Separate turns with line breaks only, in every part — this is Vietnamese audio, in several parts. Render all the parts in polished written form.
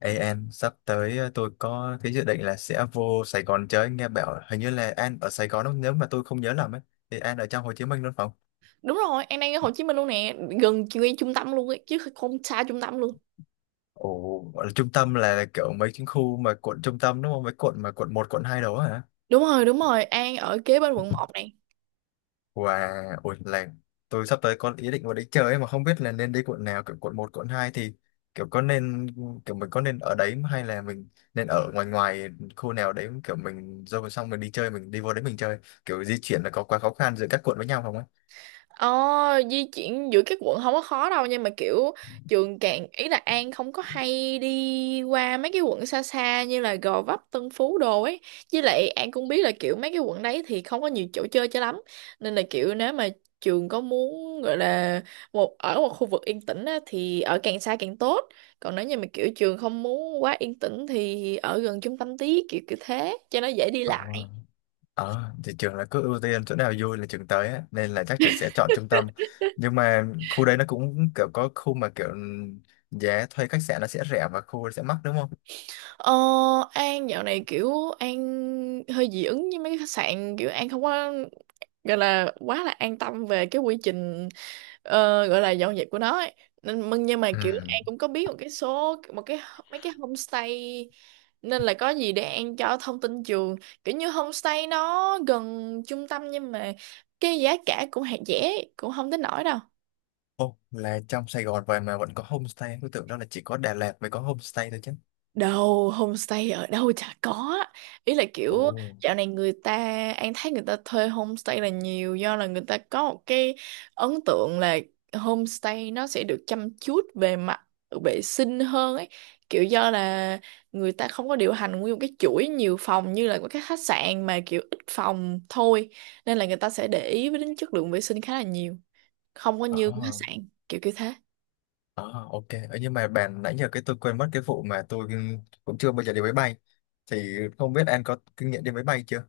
Ê em, sắp tới tôi có cái dự định là sẽ vô Sài Gòn chơi. Nghe bảo hình như là An ở Sài Gòn đúng không? Nếu mà tôi không nhớ lầm ấy, thì An ở trong Hồ Chí Minh đúng không?
Đúng rồi, An đang ở Hồ Chí Minh luôn nè, gần ngay trung tâm luôn ấy, chứ không xa trung tâm luôn.
Ồ, gọi là trung tâm là kiểu mấy cái khu mà quận trung tâm đúng không? Mấy quận mà quận 1, quận 2 đó hả?
Đúng rồi, đúng rồi, An ở kế bên quận một nè.
Wow, ôi là tôi sắp tới có ý định vào đấy chơi ấy, mà không biết là nên đi quận nào. Kiểu quận 1, quận 2 thì kiểu có nên, kiểu mình có nên ở đấy hay là mình nên ở ngoài ngoài khu nào đấy, kiểu mình rồi xong mình đi chơi mình đi vô đấy mình chơi, kiểu di chuyển là có quá khó khăn giữa các quận với nhau không ấy?
Ờ, di chuyển giữa các quận không có khó đâu, nhưng mà kiểu trường càng ý là An không có hay đi qua mấy cái quận xa xa như là Gò Vấp, Tân Phú đồ ấy. Với lại An cũng biết là kiểu mấy cái quận đấy thì không có nhiều chỗ chơi cho lắm, nên là kiểu nếu mà trường có muốn gọi là ở một khu vực yên tĩnh á, thì ở càng xa càng tốt. Còn nếu như mà kiểu trường không muốn quá yên tĩnh thì ở gần trung tâm tí, kiểu kiểu thế cho nó dễ đi lại.
Ờ, ờ, thì trường là cứ ưu tiên chỗ nào vui là trường tới á, nên là chắc trường sẽ chọn trung tâm. Nhưng mà khu đấy nó cũng kiểu có khu mà kiểu giá thuê khách sạn nó sẽ rẻ và khu sẽ mắc đúng không?
Ờ, An dạo này kiểu An hơi dị ứng với mấy cái khách sạn, kiểu An không có gọi là quá là an tâm về cái quy trình, gọi là dọn dẹp của nó ấy. Nên mừng, nhưng mà
Ừ.
kiểu An cũng có biết một cái số một cái mấy cái homestay, nên là có gì để An cho thông tin trường. Kiểu như homestay nó gần trung tâm, nhưng mà cái giá cả cũng hạt rẻ, cũng không tới nổi đâu.
Ô là trong Sài Gòn vậy mà vẫn có homestay, tôi tưởng đó là chỉ có Đà Lạt mới có homestay thôi chứ.
Đâu, homestay ở đâu chả có. Ý là
Ồ.
kiểu dạo này người ta, An thấy người ta thuê homestay là nhiều, do là người ta có một cái ấn tượng là homestay nó sẽ được chăm chút về mặt vệ sinh hơn ấy. Kiểu do là người ta không có điều hành nguyên một cái chuỗi nhiều phòng như là của các khách sạn, mà kiểu ít phòng thôi. Nên là người ta sẽ để ý với đến chất lượng vệ sinh khá là nhiều. Không có như khách
ờ,
sạn, kiểu kiểu thế.
ờ, ok. Ờ, Nhưng mà bạn nãy giờ cái tôi quên mất cái vụ mà tôi cũng chưa bao giờ đi máy bay. Thì không biết An có kinh nghiệm đi máy bay chưa?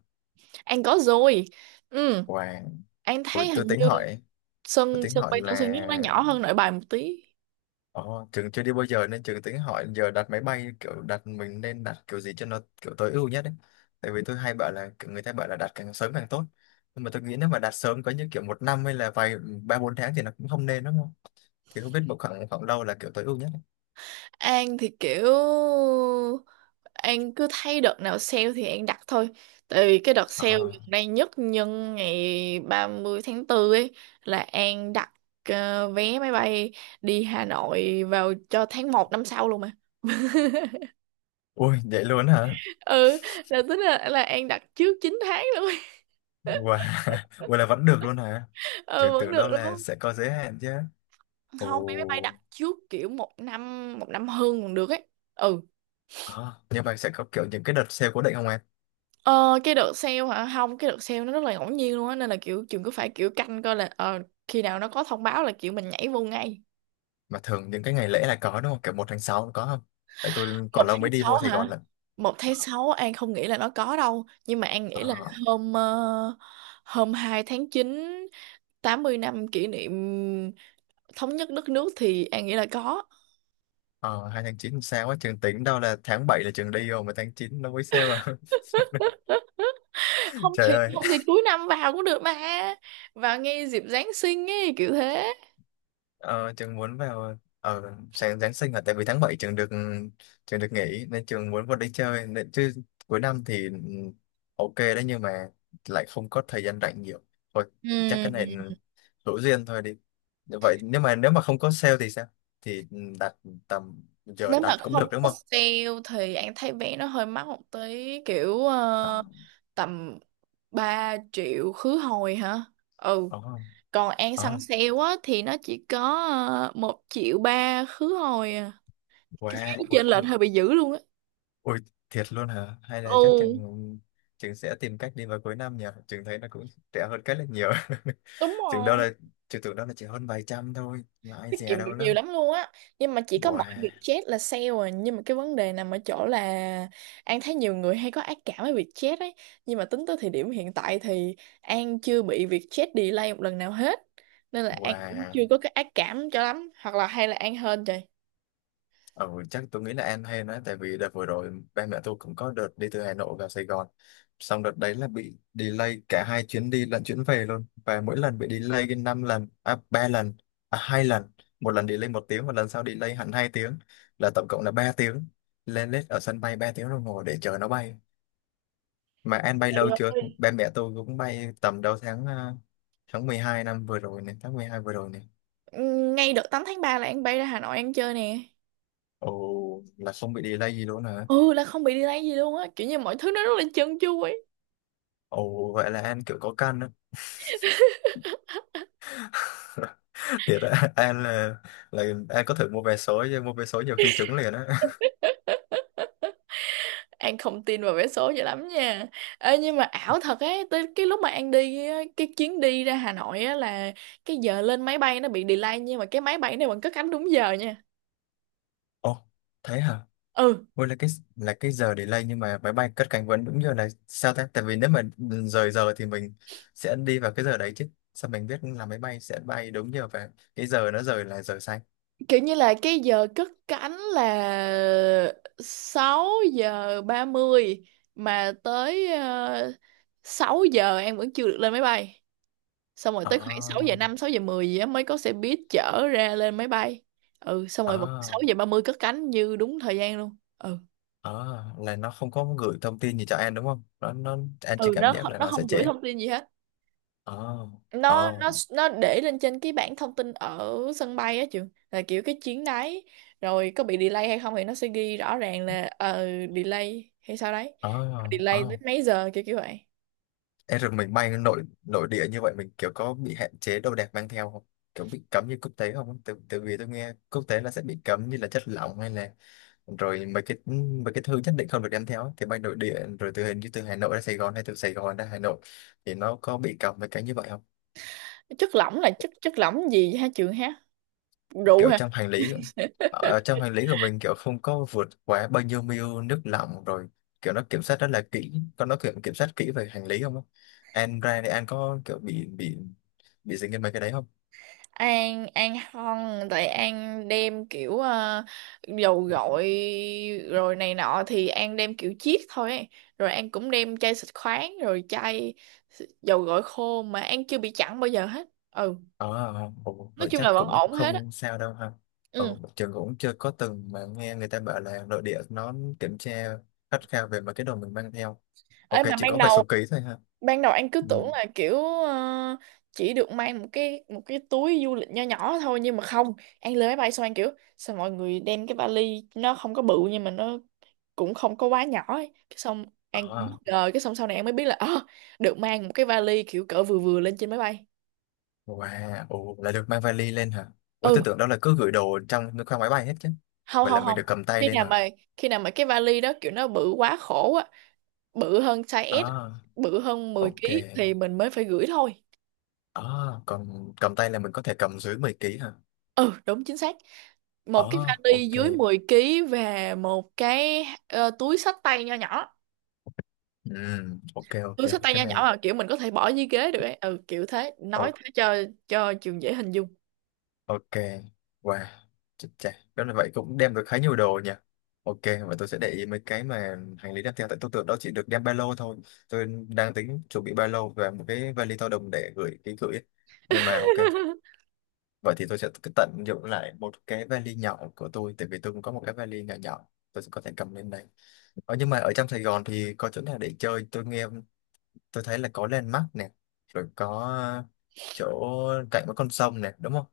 An có rồi. Ừ,
Wow.
An
Ôi,
thấy hình như
tôi
sân
tính
sân
hỏi
bay Tân Sơn
là.
Nhất nó nhỏ hơn Nội Bài một tí.
Ồ, Trường chưa đi bao giờ nên Trường tính hỏi giờ đặt máy bay kiểu đặt mình nên đặt kiểu gì cho nó kiểu tối ưu nhất ấy. Tại vì tôi hay bảo là kiểu người ta bảo là đặt càng sớm càng tốt. Nhưng mà tôi nghĩ nếu mà đặt sớm có những kiểu 1 năm hay là vài ba bốn tháng thì nó cũng không nên đúng không? Thì không biết một khoảng khoảng đâu là kiểu tối ưu nhất ấy.
An thì kiểu An cứ thấy đợt nào sale thì An đặt thôi, tại vì cái đợt sale gần
Ờ.
đây nhất nhân ngày ba mươi tháng 4 ấy là An đặt, vé máy bay đi Hà Nội vào cho tháng 1 năm sau luôn mà.
Ui vậy luôn hả?
Ừ, là tính là An đặt trước 9 tháng luôn.
Wow. Ui là vẫn được luôn hả?
Ừ,
Trường
vẫn
tưởng
được
đâu
đúng
là
không.
sẽ có giới hạn chứ. Ồ.
Không, vé máy bay đặt trước kiểu một năm, một năm hơn còn được ấy. Ừ.
Ờ, Nhưng mà sẽ có kiểu những cái đợt sale cố định không em?
Ờ, cái đợt sale hả? Không, cái đợt sale nó rất là ngẫu nhiên luôn á, nên là kiểu trường cứ phải kiểu canh coi là, khi nào nó có thông báo là kiểu mình nhảy vô ngay.
Mà thường những cái ngày lễ là có đúng không, kiểu 1 tháng 6 có không, tại tôi
Một
còn lâu
tháng
mới đi vô
sáu
Sài
hả?
Gòn lận.
1/6 An không nghĩ là nó có đâu, nhưng mà An nghĩ là
ờ,
hôm ờ, hôm 2/9, 80 năm kỷ niệm thống nhất đất nước, thì An nghĩ là có.
ờ, 2 tháng 9 sao á, trường tính đâu là tháng 7 là trường đi rồi mà tháng 9 nó mới sale à.
Không
Trời
thì,
ơi.
không thì cuối năm vào cũng được mà. Vào ngay dịp Giáng sinh ấy, kiểu thế.
Ờ, Trường muốn vào ở sáng Giáng sinh là tại vì tháng 7 trường được nghỉ nên trường muốn vào đi chơi nên chứ cuối năm thì ừ, ok đấy, nhưng mà lại không có thời gian rảnh nhiều thôi. Chắc cái này
Ừ.
hữu duyên thôi đi. Vậy nếu mà không có sale thì sao, thì đặt tầm giờ
Nếu mà
đặt cũng
không
được đúng
có
không?
sale thì anh thấy vé nó hơi mắc một tí, kiểu
Ờ.
tầm 3 triệu khứ hồi hả. Ừ.
Ờ.
Còn An săn
Ờ.
sale á thì nó chỉ có, 1,3 triệu khứ hồi à. Cái giá nó
Wow, ui,
chênh lệch hơi bị dữ luôn á.
ui thiệt luôn hả, hay là chắc
Ừ,
chừng chừng sẽ tìm cách đi vào cuối năm nhỉ, chừng thấy nó cũng rẻ hơn cái là nhiều.
đúng
Chừng đâu
rồi,
là chừng tưởng đâu là chỉ hơn vài trăm thôi mà ai
tiết
dè
kiệm được
đâu
nhiều
đó.
lắm luôn á. Nhưng mà chỉ có mỗi
Wow.
Vietjet là sale à, nhưng mà cái vấn đề nằm ở chỗ là An thấy nhiều người hay có ác cảm với Vietjet ấy. Nhưng mà tính tới thời điểm hiện tại thì An chưa bị Vietjet delay một lần nào hết, nên là An cũng chưa
Wow.
có cái ác cảm cho lắm, hoặc là hay là An hên trời.
Ừ, chắc tôi nghĩ là An hay nữa, tại vì đợt vừa rồi ba mẹ tôi cũng có đợt đi từ Hà Nội vào Sài Gòn, xong đợt đấy là bị delay cả hai chuyến đi lẫn chuyến về luôn, và mỗi lần bị delay cái 5 lần à 3 lần à 2 lần, 1 lần delay 1 tiếng, 1 lần sau delay hẳn 2 tiếng, là tổng cộng là 3 tiếng, lên lết ở sân bay 3 tiếng đồng hồ để chờ nó bay. Mà An bay lâu chưa, ba mẹ tôi cũng bay tầm đầu tháng à, tháng 12 năm vừa rồi này, tháng 12 vừa rồi này.
Ngay đợt 8/3 là An bay ra Hà Nội An chơi nè.
Ồ, là không bị delay gì luôn hả?
Ừ, là không bị delay gì luôn á, kiểu như mọi thứ nó rất là trơn tru ấy.
Ồ vậy là An kiểu có căn đó. Thiệt á. An là An có thử mua vé số chứ, mua vé số nhiều khi trúng liền á.
An không tin vào vé số cho lắm nha. Ê, nhưng mà ảo thật ấy, tới cái lúc mà An đi á, cái chuyến đi ra Hà Nội á là cái giờ lên máy bay nó bị delay, nhưng mà cái máy bay này vẫn cất cánh đúng giờ nha.
Ồ, thế hả?
Ừ,
Ôi là cái giờ delay nhưng mà máy bay cất cánh vẫn đúng giờ này sao ta, tại vì nếu mà rời giờ thì mình sẽ đi vào cái giờ đấy chứ, sao mình biết là máy bay sẽ bay đúng giờ và cái giờ nó rời là giờ xanh.
kiểu như là cái giờ cất cánh là 6:30, mà tới uh, 6 giờ An vẫn chưa được lên máy bay. Xong rồi
Ờ.
tới khoảng 6:05, 6:10 gì á mới có xe buýt chở ra lên máy bay. Ừ, xong
Ờ.
rồi vẫn 6 giờ ba mươi cất cánh như đúng thời gian luôn. Ừ.
Ờ là nó không có gửi thông tin gì cho An đúng không, nó An chỉ
Ừ,
cảm
nó
giác là
nó
nó sẽ
không gửi
trễ.
thông tin gì hết.
Ờ.
nó
Ờ.
nó nó để lên trên cái bảng thông tin ở sân bay á, trường, là kiểu cái chuyến đấy rồi có bị delay hay không thì nó sẽ ghi rõ ràng là, delay hay sao đấy,
Ờ.
delay
Ờ.
đến mấy giờ, kiểu kiểu vậy.
Ê, rồi mình bay nội nội địa như vậy mình kiểu có bị hạn chế đồ đạc mang theo không? Kiểu bị cấm như quốc tế không á? Từ từ vì tôi nghe quốc tế là sẽ bị cấm như là chất lỏng, hay là rồi mấy cái thứ nhất định không được đem theo á, thì bay nội địa rồi từ hình như từ Hà Nội ra Sài Gòn hay từ Sài Gòn ra Hà Nội thì nó có bị cấm mấy cái như vậy không?
Chất lỏng là chất chất lỏng gì hả trường ha? Rượu?
Kiểu trong hành lý, ở trong hành lý của mình kiểu không có vượt quá bao nhiêu ml nước lỏng, rồi kiểu nó kiểm soát rất là kỹ, có nó kiểm kiểm soát kỹ về hành lý không á? An ra thì An có kiểu bị dính đến mấy cái đấy không?
An không, tại An đem kiểu, dầu gội rồi này nọ thì An đem kiểu chiết thôi ấy. Rồi An cũng đem chai xịt khoáng, rồi chai dầu gội khô mà An chưa bị chặn bao giờ hết. Ừ,
Ờ. Ồ
nói
vậy
chung
chắc
là vẫn
cũng
ổn hết á.
không sao đâu ha. Ừ,
Ừ.
trường cũng chưa có từng mà nghe người ta bảo là nội địa nó kiểm tra khắt khe về mấy cái đồ mình mang theo. Ok,
Ấy mà
chỉ
ban
có vài
đầu,
số ký thôi ha.
anh cứ tưởng
Ừ.
là kiểu, chỉ được mang một cái túi du lịch nho nhỏ thôi, nhưng mà không, anh lên máy bay xong anh kiểu sao mọi người đem cái vali nó không có bự nhưng mà nó cũng không có quá nhỏ ấy. Cái xong anh cũng bất
Ờ.
ngờ, cái xong sau này anh mới biết là, được mang một cái vali kiểu cỡ vừa vừa lên trên máy bay.
Wow. Ồ là được mang vali lên hả? Ủa
Ừ.
tôi tưởng đó là cứ gửi đồ trong khoang máy bay hết chứ.
Không,
Vậy là
không,
mình
không,
được cầm tay
khi
lên
nào
hả?
mà khi nào mà cái vali đó kiểu nó bự quá khổ á, bự hơn size S,
À,
bự hơn 10
ok.
ký thì mình mới phải gửi thôi.
À, còn cầm tay là mình có thể cầm dưới 10 ký hả?
Ừ, đúng chính xác, một cái
À.
vali
Ok.
dưới 10 ký và một cái, túi xách tay nho nhỏ.
Ừ. Ok. Ok.
Túi xách tay
Cái
nho nhỏ
này,
mà kiểu mình có thể bỏ dưới ghế được ấy, ừ, kiểu thế, nói
ừ.
thế cho trường dễ hình dung.
Ok, wow, chết chà, đó là vậy cũng đem được khá nhiều đồ nhỉ. Ok, và tôi sẽ để ý mấy cái mà hành lý đem theo, tại tôi tưởng đó chỉ được đem ba lô thôi. Tôi đang tính chuẩn bị ba lô và một cái vali to đùng để gửi ký gửi ấy. Nhưng mà ok, vậy thì tôi sẽ cứ tận dụng lại một cái vali nhỏ của tôi, tại vì tôi cũng có một cái vali nhỏ nhỏ, tôi sẽ có thể cầm lên đây. Ờ, nhưng mà ở trong Sài Gòn thì có chỗ nào để chơi? Tôi nghe, tôi thấy là có Landmark nè, rồi có chỗ cạnh với con sông nè, đúng không?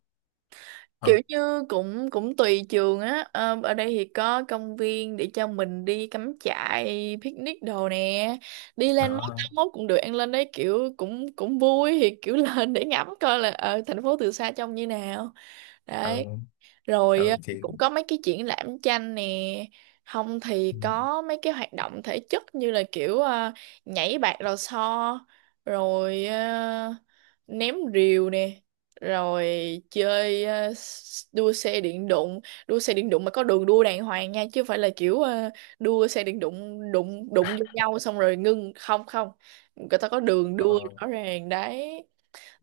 Kiểu
Ừ.
như cũng cũng tùy trường á. Ờ, ở đây thì có công viên để cho mình đi cắm trại picnic đồ nè, đi lên mốt
Đó.
tám mốt cũng được, ăn lên đấy kiểu cũng cũng vui, thì kiểu lên để ngắm coi là ở thành phố từ xa trông như nào.
Ừ.
Đấy. Rồi,
Ừ, thì
cũng có mấy cái triển lãm tranh nè. Không thì
ừ,
có mấy cái hoạt động thể chất như là kiểu, nhảy bạt lò xo, rồi ném rìu nè, rồi chơi, đua xe điện đụng. Đua xe điện đụng mà có đường đua đàng hoàng nha, chứ không phải là kiểu, đua xe điện đụng đụng đụng vô nhau xong rồi ngưng. Không, không, người ta có đường đua
ờ,
rõ ràng đấy.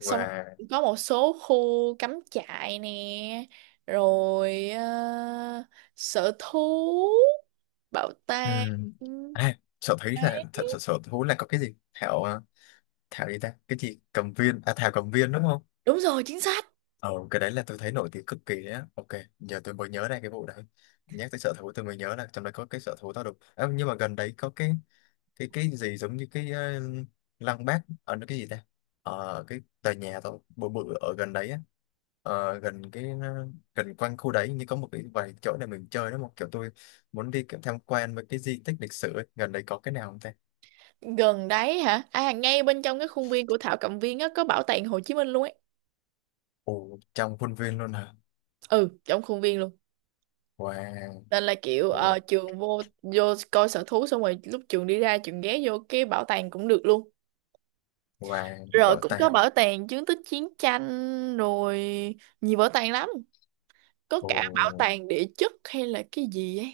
Xong rồi có một số khu cắm trại nè, rồi, sở thú, bảo
ừ,
tàng.
à, sợ thấy là
Đấy.
thật sự sở thú là có cái gì Thảo, Thảo gì ta, cái gì cầm viên, à Thảo cầm viên đúng không?
Đúng rồi, chính xác.
Ờ, cái đấy là tôi thấy nổi tiếng cực kỳ đấy á. Ok, giờ tôi mới nhớ ra cái vụ đấy. Nhắc tới sở thú tôi mới nhớ là trong đấy có cái sở thú tao đục. À, nhưng mà gần đấy có cái gì giống như cái lăng Bác, ở nó cái gì ta? Ờ, cái tòa nhà tao bự bự ở gần đấy á. Ờ, gần cái gần quanh khu đấy như có một cái vài chỗ để mình chơi đó, một kiểu tôi muốn đi kiểu tham quan với cái di tích lịch sử ấy. Gần đấy có cái nào không ta?
Gần đấy hả? À, ngay bên trong cái khuôn viên của Thảo Cầm Viên á có bảo tàng Hồ Chí Minh luôn ấy.
Ồ, trong khuôn viên luôn hả?
Ừ, trong khuôn viên luôn.
Wow.
Nên là kiểu,
Ồ.
trường vô vô coi sở thú xong rồi lúc trường đi ra trường ghé vô cái bảo tàng cũng được luôn.
Wow,
Rồi
bảo
cũng có
tàng.
bảo tàng chứng tích chiến tranh, rồi nhiều bảo tàng lắm, có cả bảo
Ồ.
tàng địa chất hay là cái gì ấy.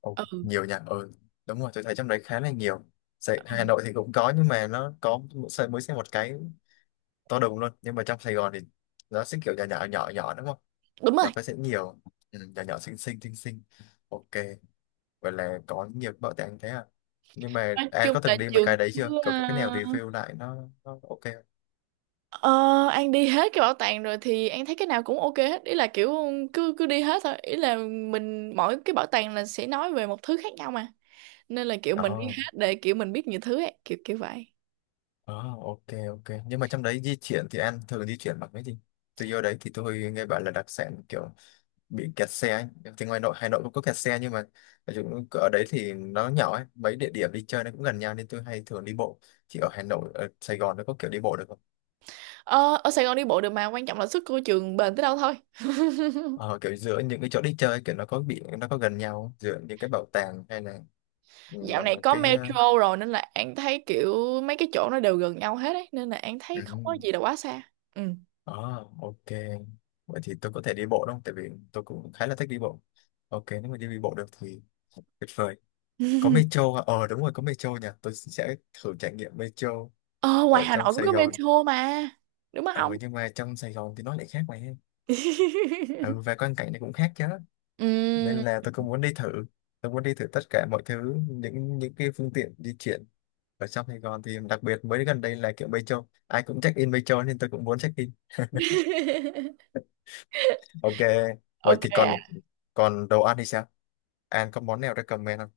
Ồ,
Ừ,
nhiều nhà, ừ, đúng rồi tôi thấy trong đấy khá là nhiều. Sài, Hà Nội thì cũng có, nhưng mà nó có mỗi xây mới xe một cái to đùng luôn, nhưng mà trong Sài Gòn thì nó sẽ kiểu nhà nhỏ nhỏ nhỏ đúng không,
đúng rồi.
nó có sẽ nhiều, ừ, nhà nhỏ xinh xinh xinh xinh. Ok, vậy là có nhiều bảo tàng thế à, nhưng mà
Nói
An
chung
có
là
từng đi mấy
trường
cái đấy chưa,
cứ, ờ,
cậu có cái nào review lại nó ok
ờ, An đi hết cái bảo tàng rồi thì An thấy cái nào cũng ok hết. Ý là kiểu cứ cứ đi hết thôi, ý là mình mỗi cái bảo tàng là sẽ nói về một thứ khác nhau mà, nên là kiểu mình đi
không?
hết để kiểu mình biết nhiều thứ ấy, kiểu kiểu vậy.
Ồ, oh, ok, ok, nhưng mà trong đấy di chuyển thì An thường di chuyển bằng cái gì, tôi vô đấy thì tôi nghe bảo là đặc sản kiểu bị kẹt xe ấy. Thì ngoài nội Hà Nội cũng có kẹt xe, nhưng mà ở chỗ- ở đấy thì nó nhỏ ấy, mấy địa điểm đi chơi nó cũng gần nhau nên tôi hay thường đi bộ. Thì ở Hà Nội, ở Sài Gòn nó có kiểu đi bộ được không?
Ờ, ở Sài Gòn đi bộ được, mà quan trọng là sức của trường bền tới đâu thôi.
Ờ, kiểu giữa những cái chỗ đi chơi kiểu nó có gần nhau không? Giữa những cái bảo tàng hay là ừ,
Dạo này có
cái,
metro rồi nên là An thấy kiểu mấy cái chỗ nó đều gần nhau hết ấy, nên là An thấy
ừ.
không có gì là quá xa. Ừ.
ờ, ok, vậy thì tôi có thể đi bộ đúng không, tại vì tôi cũng khá là thích đi bộ. Ok, nếu mà đi bộ được thì tuyệt vời. Có metro hả? Ờ đúng rồi, có metro nhỉ, tôi sẽ thử trải nghiệm metro
Ờ, ngoài
ở
Hà
trong
Nội cũng
Sài
có
Gòn.
metro mà, đúng không?
Ừ, nhưng mà trong Sài Gòn thì nó lại khác mà em. Ừ, và quan cảnh này cũng khác chứ, nên
Ừm.
là tôi cũng muốn đi thử. Tôi muốn đi thử tất cả mọi thứ, những cái phương tiện di chuyển ở trong Sài Gòn, thì đặc biệt mới gần đây là kiểu Metro ai cũng check in Metro nên tôi cũng muốn check in. Ok, vậy
Ok
thì còn
ạ.
còn đồ ăn thì sao, An có món nào recommend không,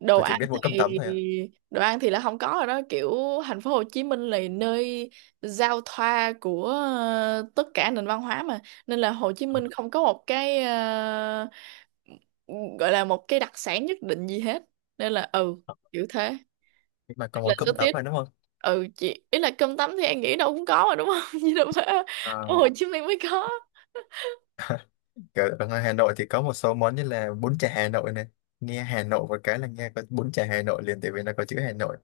Đồ
tôi chỉ
ăn
biết mỗi cơm
thì,
tấm thôi ạ.
là không có rồi đó, kiểu thành phố Hồ Chí Minh là nơi giao thoa của, tất cả nền văn hóa mà, nên là Hồ Chí Minh không có một cái, gọi là một cái đặc sản nhất định gì hết, nên là ừ,
Ờ,
kiểu thế.
nhưng mà có
Là
món
số
cơm tấm
tiết.
mà đúng không.
Ừ, chị, ý là cơm tấm thì em nghĩ đâu cũng có mà, đúng không? Chứ đâu phải ở
Ờ.
Hồ Chí Minh mới có.
Kiểu ở ngoài Hà Nội thì có một số món như là bún chả Hà Nội này, nghe Hà Nội một cái là nghe có bún chả Hà Nội liền tại vì nó có chữ Hà Nội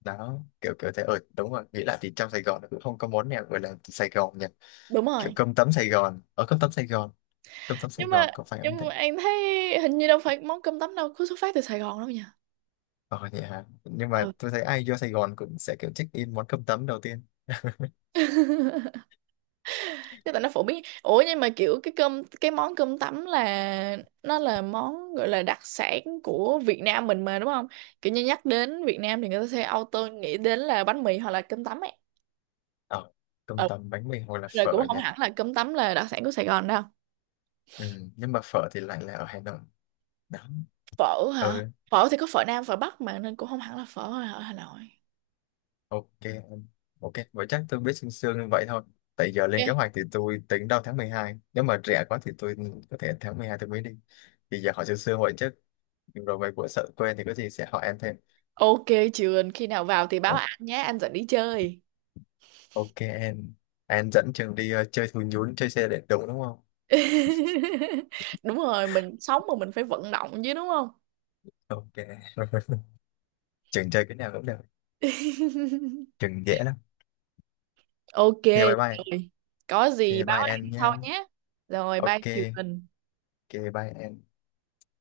đó, kiểu kiểu thế, ở đúng rồi nghĩ lại thì trong Sài Gòn nó cũng không có món nào gọi là Sài Gòn nhỉ,
Đúng
kiểu
rồi.
cơm tấm Sài Gòn, ở cơm tấm Sài Gòn, cơm tấm Sài
nhưng mà
Gòn có phải không
nhưng
thế.
mà em thấy hình như đâu phải món cơm tấm đâu cứ xuất phát từ Sài Gòn đâu nha.
Ờ vậy hả, nhưng mà
Ừ,
tôi thấy ai vô Sài Gòn cũng sẽ kiểu check in món cơm tấm đầu tiên.
chứ tại nó phổ biến. Ủa, nhưng mà kiểu cái món cơm tấm là nó là món gọi là đặc sản của Việt Nam mình mà, đúng không? Kiểu như nhắc đến Việt Nam thì người ta sẽ auto nghĩ đến là bánh mì hoặc là cơm tấm ấy.
Ờ,
Ừ.
cơm tấm bánh mì hoặc là
Rồi,
phở
cũng không
nhỉ.
hẳn là cơm tấm là đặc sản của Sài Gòn đâu.
Ừ, nhưng mà phở thì lại là ở Hà Nội đó.
Phở hả?
Ừ,
Phở thì có phở Nam phở Bắc mà, nên cũng không hẳn là phở ở Hà Nội.
ok em. Ok, vậy chắc tôi biết sương sương như vậy thôi, tại giờ lên kế
Ok.
hoạch thì tôi tính đầu tháng 12, nếu mà rẻ quá thì tôi có thể tháng 12 tôi mới đi, thì giờ hỏi sương sương vậy chứ, rồi về của sợ quên thì có gì sẽ hỏi em thêm.
Ok. Trường khi nào vào thì báo
Ồ,
anh nhé, anh dẫn đi chơi.
ok em. Em dẫn trường đi chơi thú nhún chơi xe điện đúng đúng không.
Đúng rồi, mình sống mà mình phải vận động chứ, đúng không?
Ok. Trường chơi cái nào cũng được, trường dễ lắm.
Ok.
Ok, bye bye.
Rồi, có
Ok,
gì báo
bye em
anh
nhá.
sau nhé. Rồi, bye
Ok.
Trường.
Ok, bye em.